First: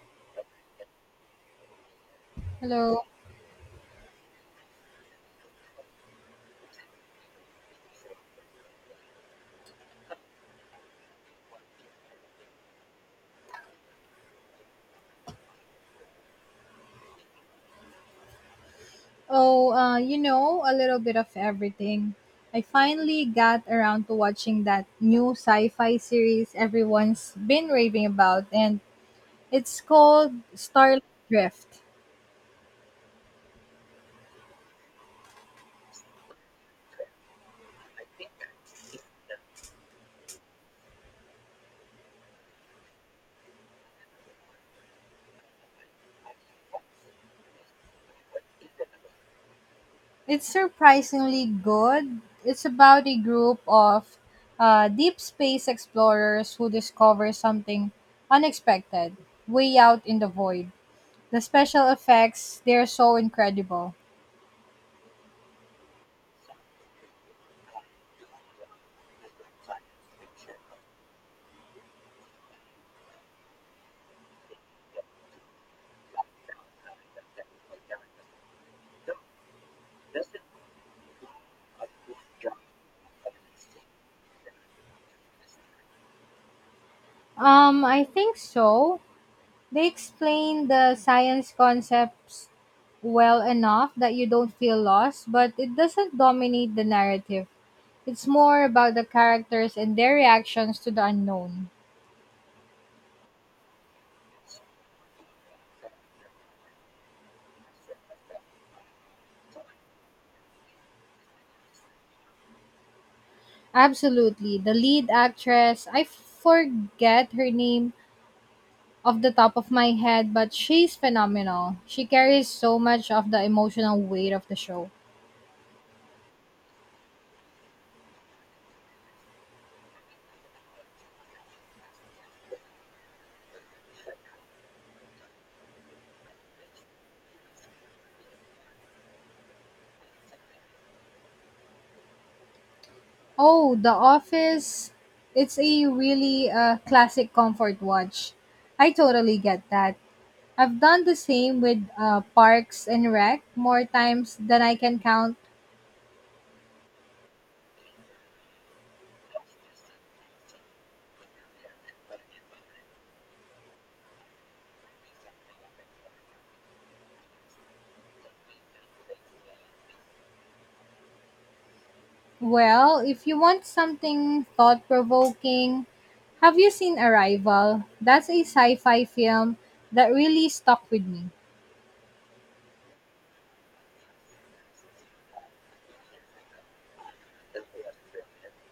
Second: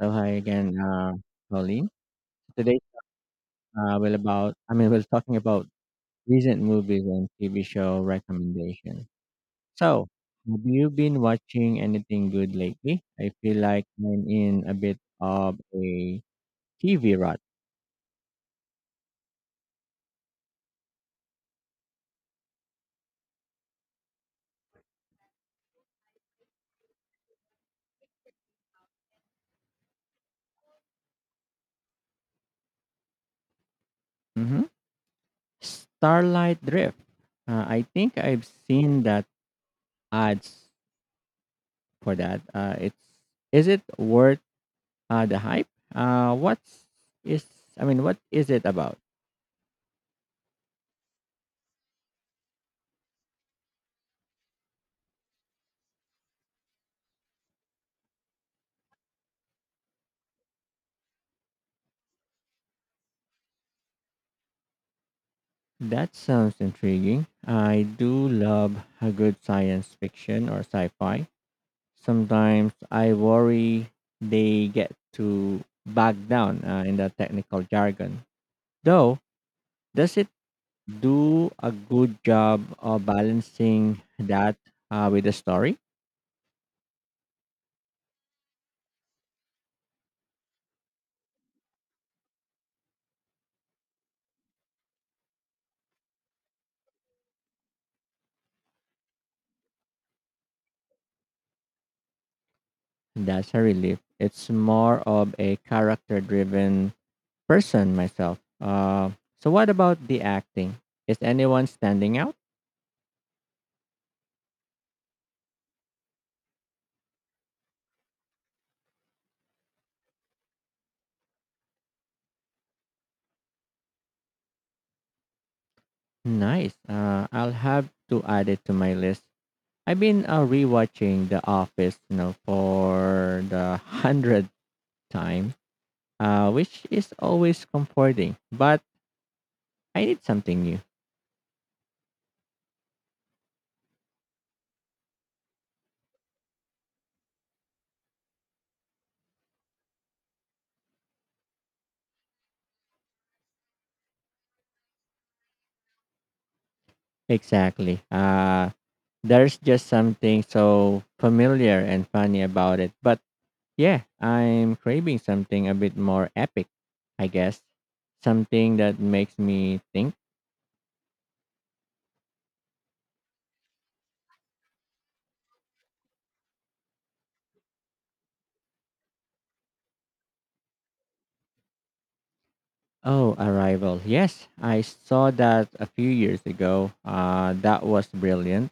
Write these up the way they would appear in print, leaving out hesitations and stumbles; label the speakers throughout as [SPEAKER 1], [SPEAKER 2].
[SPEAKER 1] So hi again, Pauline. Today,
[SPEAKER 2] Hello.
[SPEAKER 1] we're talking about recent movies and TV show recommendations. So, have you been watching anything good lately? I feel like I'm in a bit of a TV rut.
[SPEAKER 2] Oh, you know, a little bit of everything. I finally got around to watching that new sci fi series everyone's been raving about, and it's called Starlight Drift.
[SPEAKER 1] Hmm. Starlight Drift. I think I've seen that ads for that. It's Is it worth the hype? Uh, what's is what is it about?
[SPEAKER 2] It's surprisingly good. It's about a group of deep space explorers who discover something unexpected way out in the void. The special effects, they're so incredible.
[SPEAKER 1] That sounds intriguing. I do love a good science fiction or sci fi. Sometimes I worry they get too bogged down in the technical jargon. Though, does it do a good job of balancing that with the story?
[SPEAKER 2] I think so. They explain the science concepts well enough that you don't feel lost, but it doesn't dominate the narrative. It's more about the characters and their reactions to the unknown.
[SPEAKER 1] That's a relief. It's more of a character driven person myself. So, what about the acting? Is anyone standing out?
[SPEAKER 2] Absolutely. The lead actress, I forget her name off the top of my head, but she's phenomenal. She carries so much of the emotional weight of the show.
[SPEAKER 1] Nice. I'll have to add it to my list. I've been rewatching The Office, for the hundredth time, which is always comforting. But I need something new.
[SPEAKER 2] Oh, The Office. It's a really classic comfort watch. I totally get that. I've done the same with Parks and Rec more times than I can count.
[SPEAKER 1] Exactly. There's just something so familiar and funny about it. But yeah, I'm craving something a bit more epic, I guess. Something that makes me think.
[SPEAKER 2] Well, if you want something thought provoking, have you seen Arrival? That's a sci fi film that really stuck with me,
[SPEAKER 1] Oh, Arrival. Yes, I saw that a few years ago. That was brilliant.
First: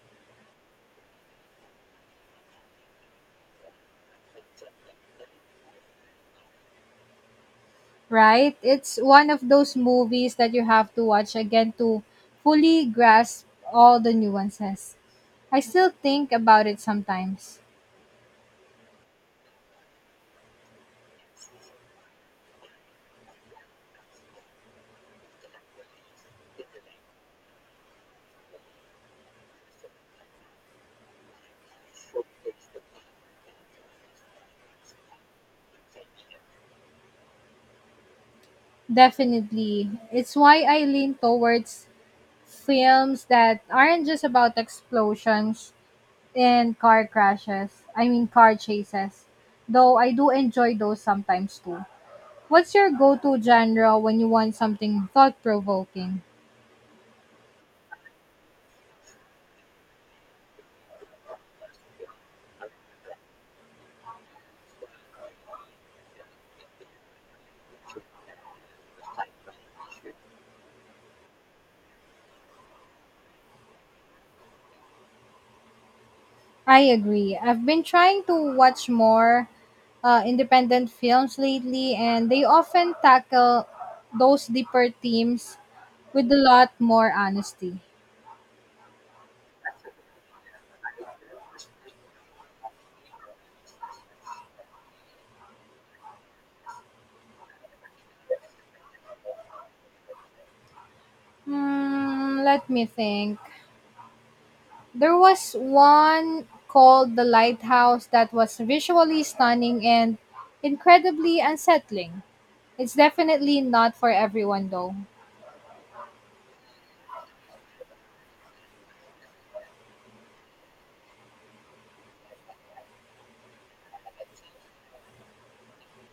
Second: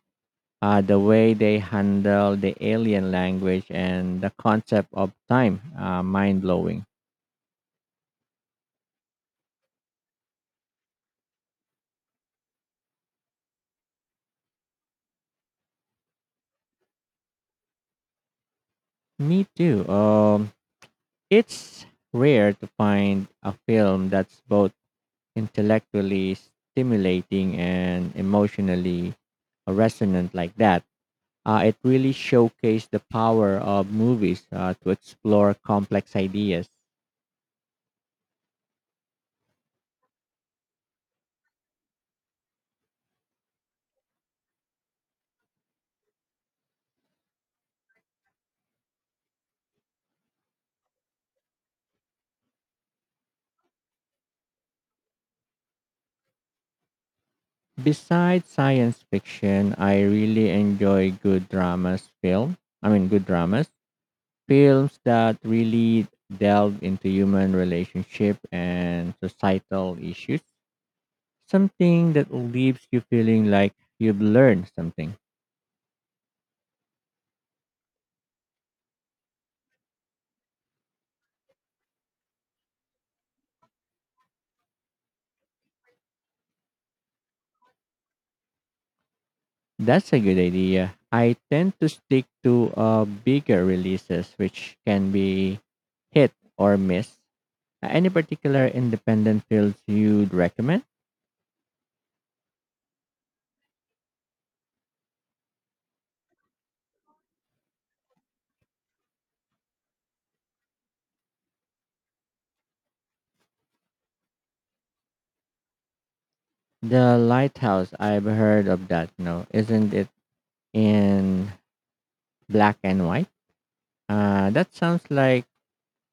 [SPEAKER 1] The way they handle the alien language and the concept of time, mind blowing.
[SPEAKER 2] right? It's one of those movies that you have to watch again to fully grasp all the nuances. I still think about it sometimes.
[SPEAKER 1] Me too. It's rare to find a film that's both intellectually stimulating and emotionally resonant like that. It really showcased the power of movies to explore complex ideas.
[SPEAKER 2] Definitely. It's why I lean towards films that aren't just about explosions and car crashes. I mean, car chases. Though I do enjoy those sometimes too. What's your go to genre when you want something thought provoking?
[SPEAKER 1] Besides science fiction, I really enjoy good dramas film. I mean, good dramas. Films that really delve into human relationship and societal issues. Something that leaves you feeling like you've learned something.
[SPEAKER 2] I agree. I've been trying to watch more independent films lately, and they often tackle those deeper themes with a lot more honesty.
[SPEAKER 1] That's a good idea. I tend to stick to bigger releases, which can be hit or miss. Any particular independent fields you'd recommend?
[SPEAKER 2] Hmm, let me think. There was one called The Lighthouse that was visually stunning and incredibly unsettling. It's definitely not for everyone though.
[SPEAKER 1] The lighthouse, I've heard of that. No, isn't it in black and white? That sounds like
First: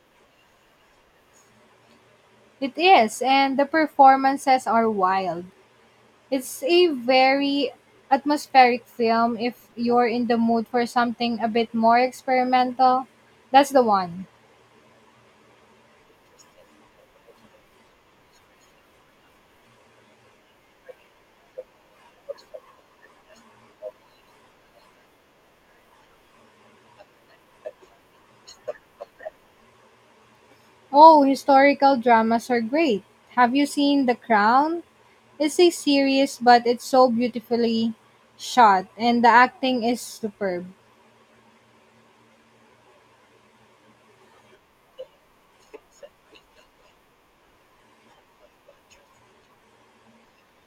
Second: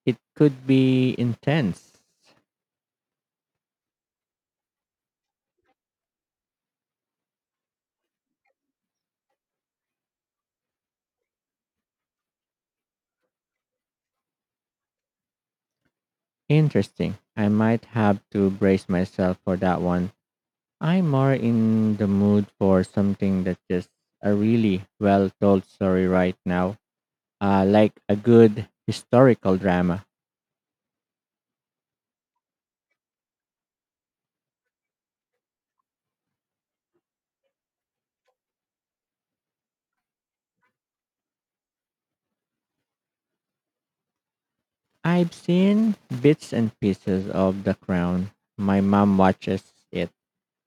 [SPEAKER 1] it could be intense.
[SPEAKER 2] It is, and the performances are wild. It's a very atmospheric film if you're in the mood for something a bit more experimental. That's the one.
[SPEAKER 1] Interesting. I might have to brace myself for that one. I'm more in the mood for something that's just a really well told story right now, like a good historical drama.
[SPEAKER 2] Oh, historical dramas are great. Have you seen The Crown? It's a series, but it's so beautifully shot, and the acting is superb.
[SPEAKER 1] I've seen bits and pieces of The Crown. My mom watches it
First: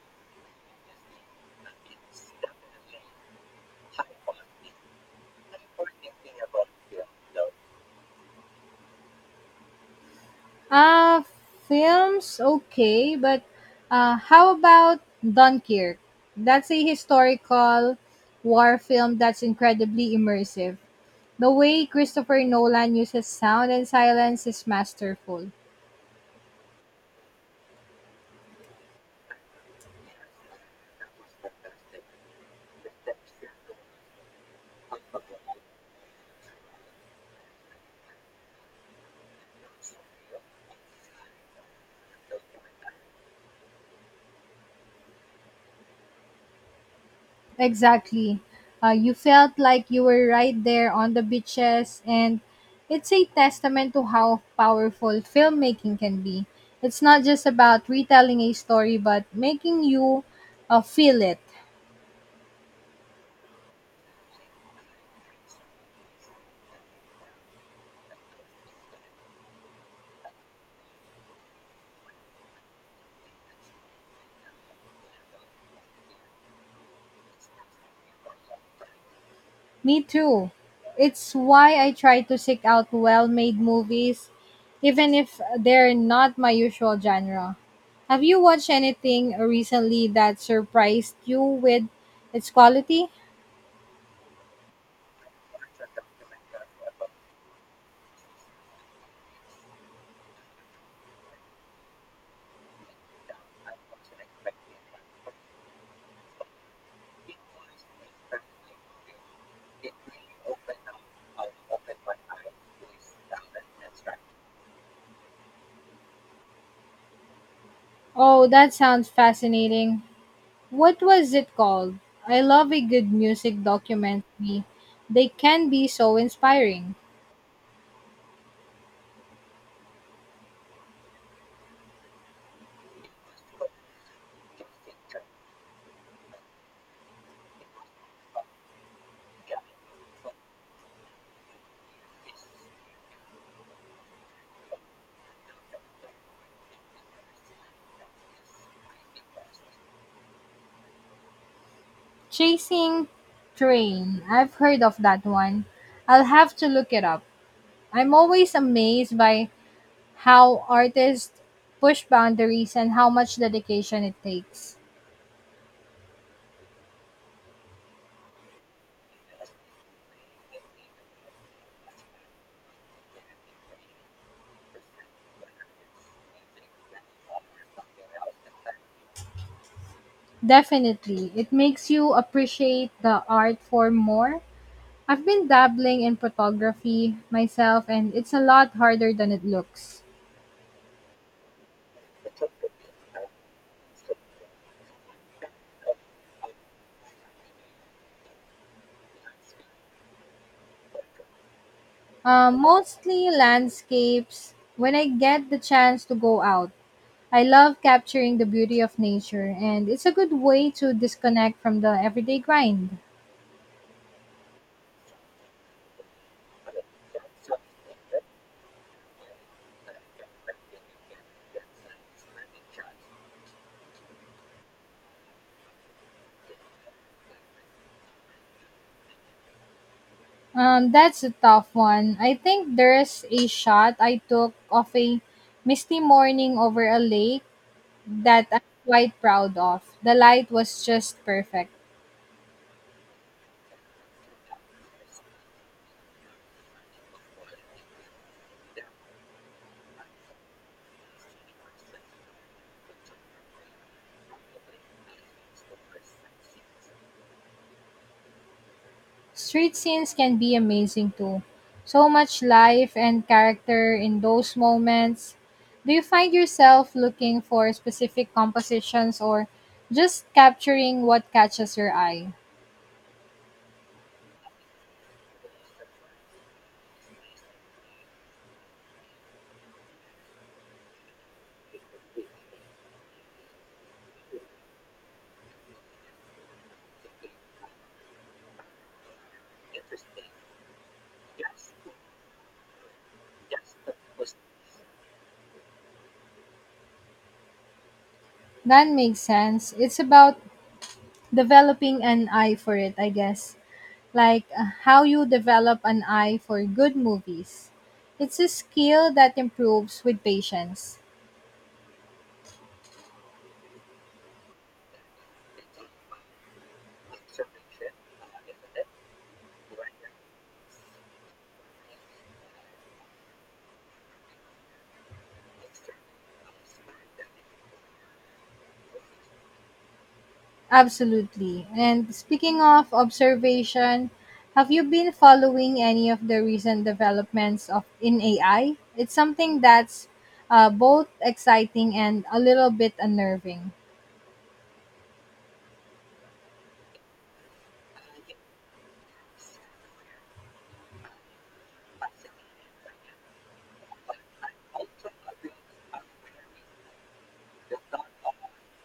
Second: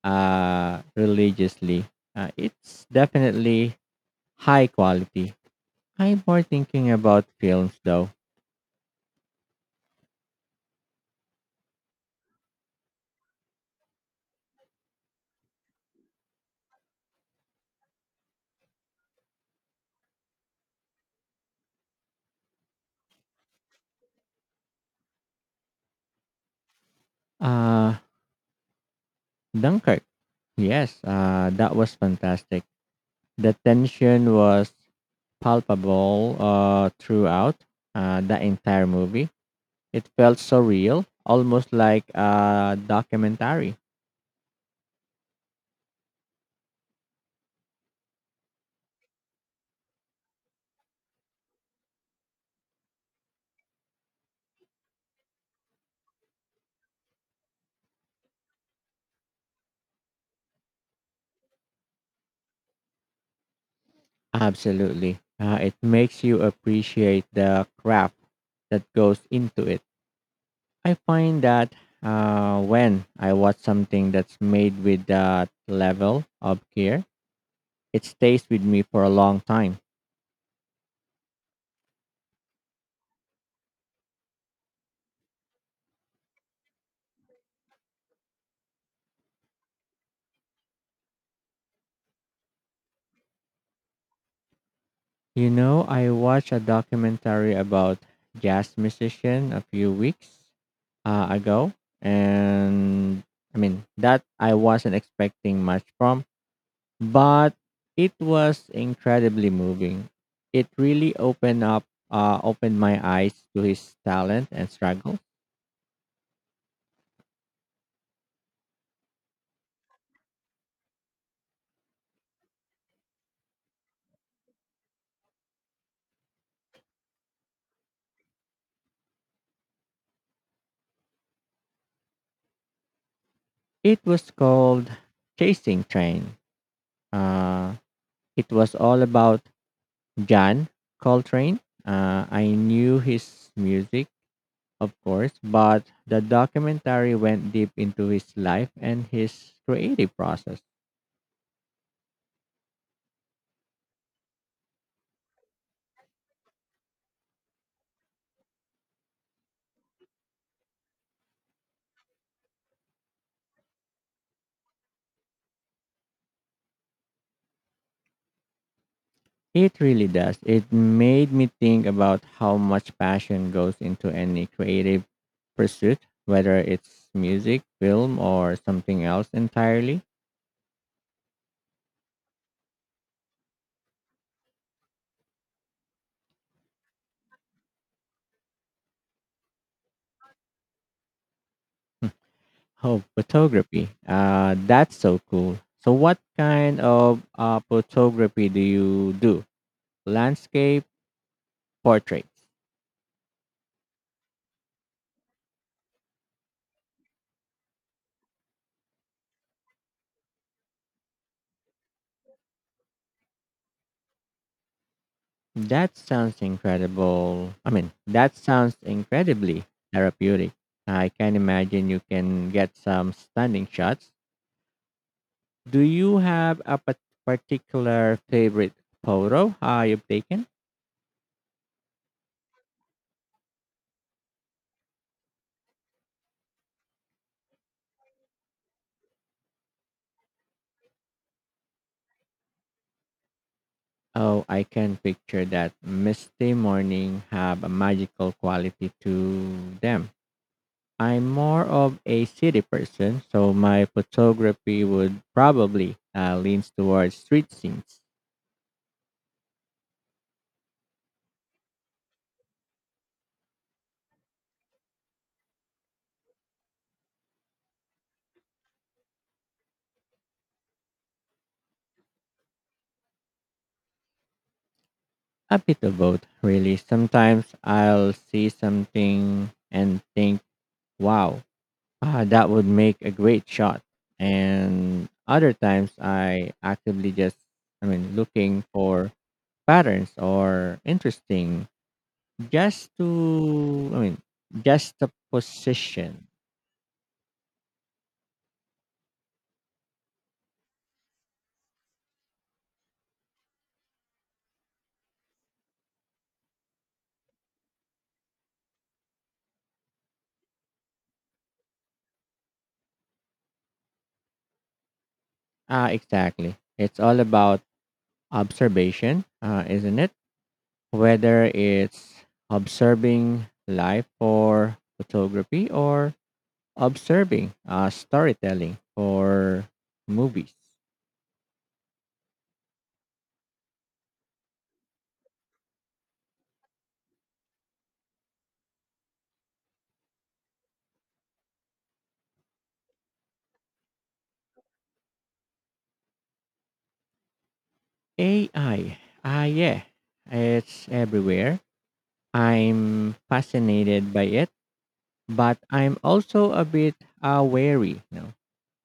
[SPEAKER 1] religiously. It's definitely high quality. I'm more thinking about films though.
[SPEAKER 2] Uh, film's okay, but how about Dunkirk? That's a historical war film that's incredibly immersive. The way Christopher Nolan uses sound and silence is masterful.
[SPEAKER 1] Uh, Dunkirk. Yes, that was fantastic. The tension was palpable throughout the entire movie. It felt so real, almost like a documentary.
[SPEAKER 2] Exactly. You felt like you were right there on the beaches, and it's a testament to how powerful filmmaking can be. It's not just about retelling a story, but making you feel it.
[SPEAKER 1] Absolutely. It makes you appreciate the craft that goes into it. I find that when I watch something that's made with that level of care, it stays with me for a long time.
[SPEAKER 2] Me too. It's why I try to seek out well made movies, even if they're not my usual genre. Have you watched anything recently that surprised you with its quality?
[SPEAKER 1] You know, I watched a documentary about jazz musician a few weeks ago, and that I wasn't expecting much from, but it was incredibly moving. It really opened my eyes to his talent and struggle.
[SPEAKER 2] Oh, that sounds fascinating. What was it called? I love a good music documentary. They can be so inspiring.
[SPEAKER 1] It was called Chasing Train. Uh, it was all about John Coltrane. I knew his music, of course, but the documentary went deep into his life and his creative process.
[SPEAKER 2] Chasing Train. I've heard of that one. I'll have to look it up. I'm always amazed by how artists push boundaries and how much dedication it takes.
[SPEAKER 1] It really does. It made me think about how much passion goes into any creative pursuit, whether it's music, film, or something else entirely.
[SPEAKER 2] Definitely, it makes you appreciate the art form more. I've been dabbling in photography myself, and it's a lot harder than it looks.
[SPEAKER 1] Oh, photography. That's so cool. So, what kind of photography do you do? Landscape, portraits?
[SPEAKER 2] Mostly landscapes when I get the chance to go out. I love capturing the beauty of nature, and it's a good way to disconnect from the everyday grind.
[SPEAKER 1] That sounds incredibly therapeutic. I can imagine you can get some stunning shots. Do you have a particular favorite photo you've taken?
[SPEAKER 2] That's a tough one. I think there's a shot I took of a misty morning over a lake that I'm quite proud of. The light was just perfect.
[SPEAKER 1] Oh, I can picture that misty morning have a magical quality to them. I'm more of a city person, so my photography would probably leans towards street scenes.
[SPEAKER 2] Street scenes can be amazing too. So much life and character in those moments. Do you find yourself looking for specific compositions or just capturing what catches your eye?
[SPEAKER 1] A bit of both, really. Sometimes I'll see something and think, wow, ah, that would make a great shot. And other times I actively just, I mean, looking for patterns or interesting just to, I mean, just the position.
[SPEAKER 2] That makes sense. It's about developing an eye for it, I guess. Like how you develop an eye for good movies. It's a skill that improves with patience.
[SPEAKER 1] Ah, exactly. It's all about observation, isn't it? Whether it's observing life for photography or observing storytelling for movies.
[SPEAKER 2] Absolutely. And speaking of observation, have you been following any of the recent developments of in AI? It's something that's both exciting and a little bit unnerving.
[SPEAKER 1] AI. Ah, yeah. It's everywhere. I'm fascinated by it, but I'm also a bit wary. You know?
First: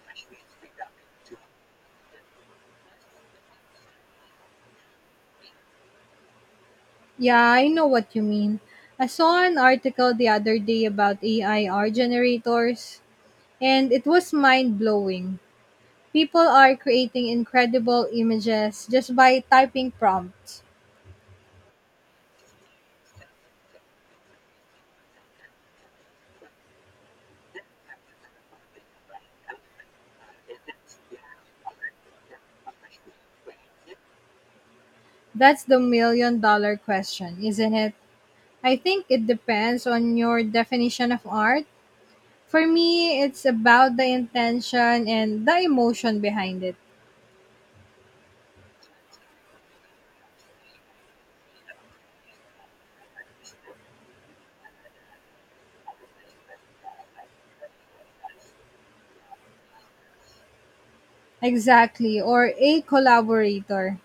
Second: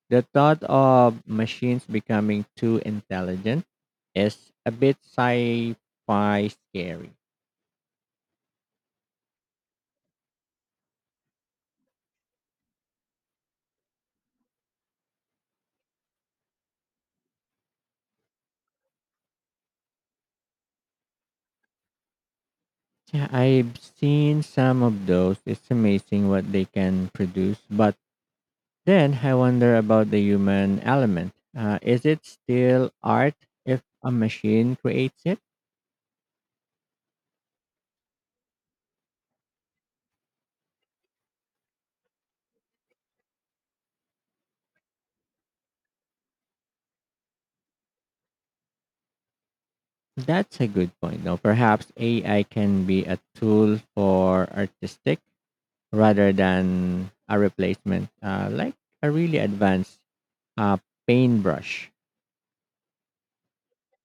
[SPEAKER 1] The thought of machines becoming too intelligent is a bit sci fi scary.
[SPEAKER 2] Yeah, I know what you mean. I saw an article the other day about AI art generators, and it was mind blowing. People are creating incredible images just by typing prompts.
[SPEAKER 1] Yeah, I've seen some of those. It's amazing what they can produce, but then I wonder about the human element. Is it still art if a machine creates it?
[SPEAKER 2] That's the million-dollar question, isn't it? I think it depends on your definition of art. For me, it's about the intention and the emotion behind it.
[SPEAKER 1] That's a good point. Now, perhaps AI can be a tool for artistic rather than a replacement, like a really advanced uh, paintbrush.
[SPEAKER 2] Exactly, or a collaborator.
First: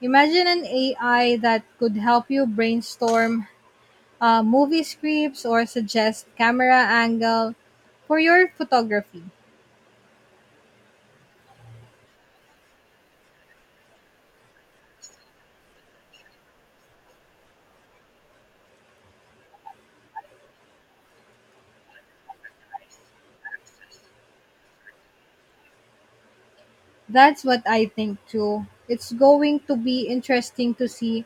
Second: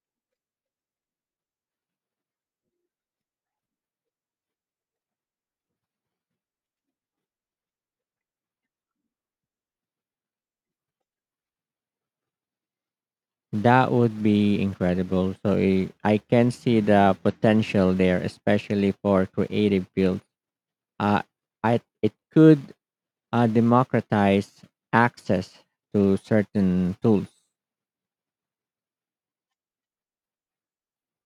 [SPEAKER 2] Imagine an AI that could help you brainstorm movie scripts or suggest camera angle for your photography.
[SPEAKER 1] That would be incredible. So I can see the potential there, especially for creative fields. Uh, it could democratize access to certain tools.
[SPEAKER 2] That's what I think too. It's going to be interesting to see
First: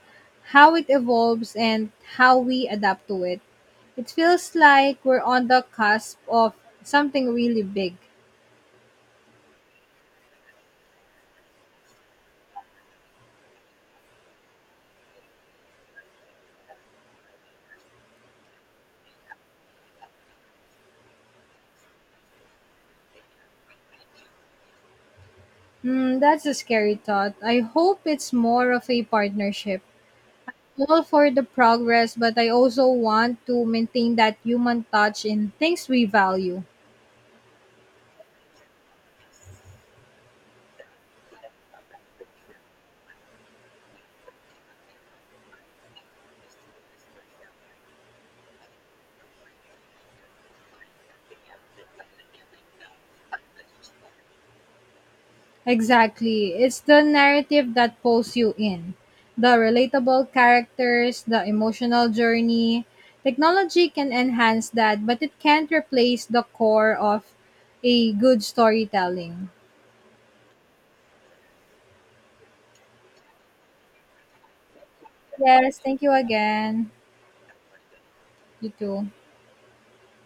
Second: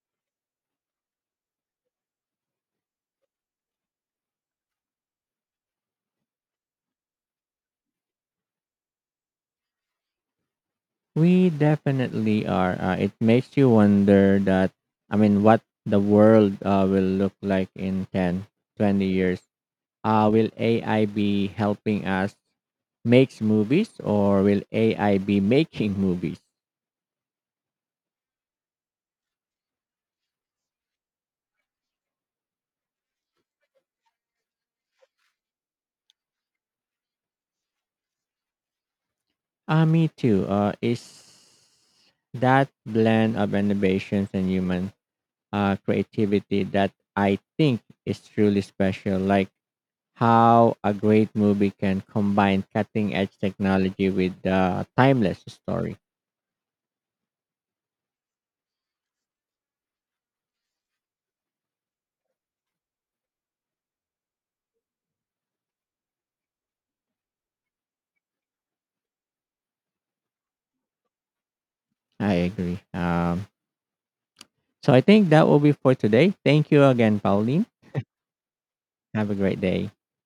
[SPEAKER 2] how it evolves and how we adapt to it. It feels like we're on the cusp of something really big.
[SPEAKER 1] We definitely are. It makes you wonder what the world will look like in 10, 20 years. Will AI be helping us make movies, or will AI be making
[SPEAKER 2] Hmm,
[SPEAKER 1] movies?
[SPEAKER 2] that's a scary thought. I hope it's more of a partnership. All for the progress, but I also want to maintain that human touch in things we value.
[SPEAKER 1] Me too. Is that blend of innovations and human creativity that I think is truly special. Like, how a great movie can combine cutting edge technology with a timeless story.
[SPEAKER 2] Exactly. It's the narrative that pulls you in. The relatable characters, the emotional journey. Technology can enhance that, but it can't replace the core of a good storytelling.
[SPEAKER 1] I agree. So I think that will be
[SPEAKER 2] Yes,
[SPEAKER 1] for
[SPEAKER 2] thank you
[SPEAKER 1] today. Thank you
[SPEAKER 2] again.
[SPEAKER 1] again, Pauline.
[SPEAKER 2] You too.
[SPEAKER 1] Have a great day.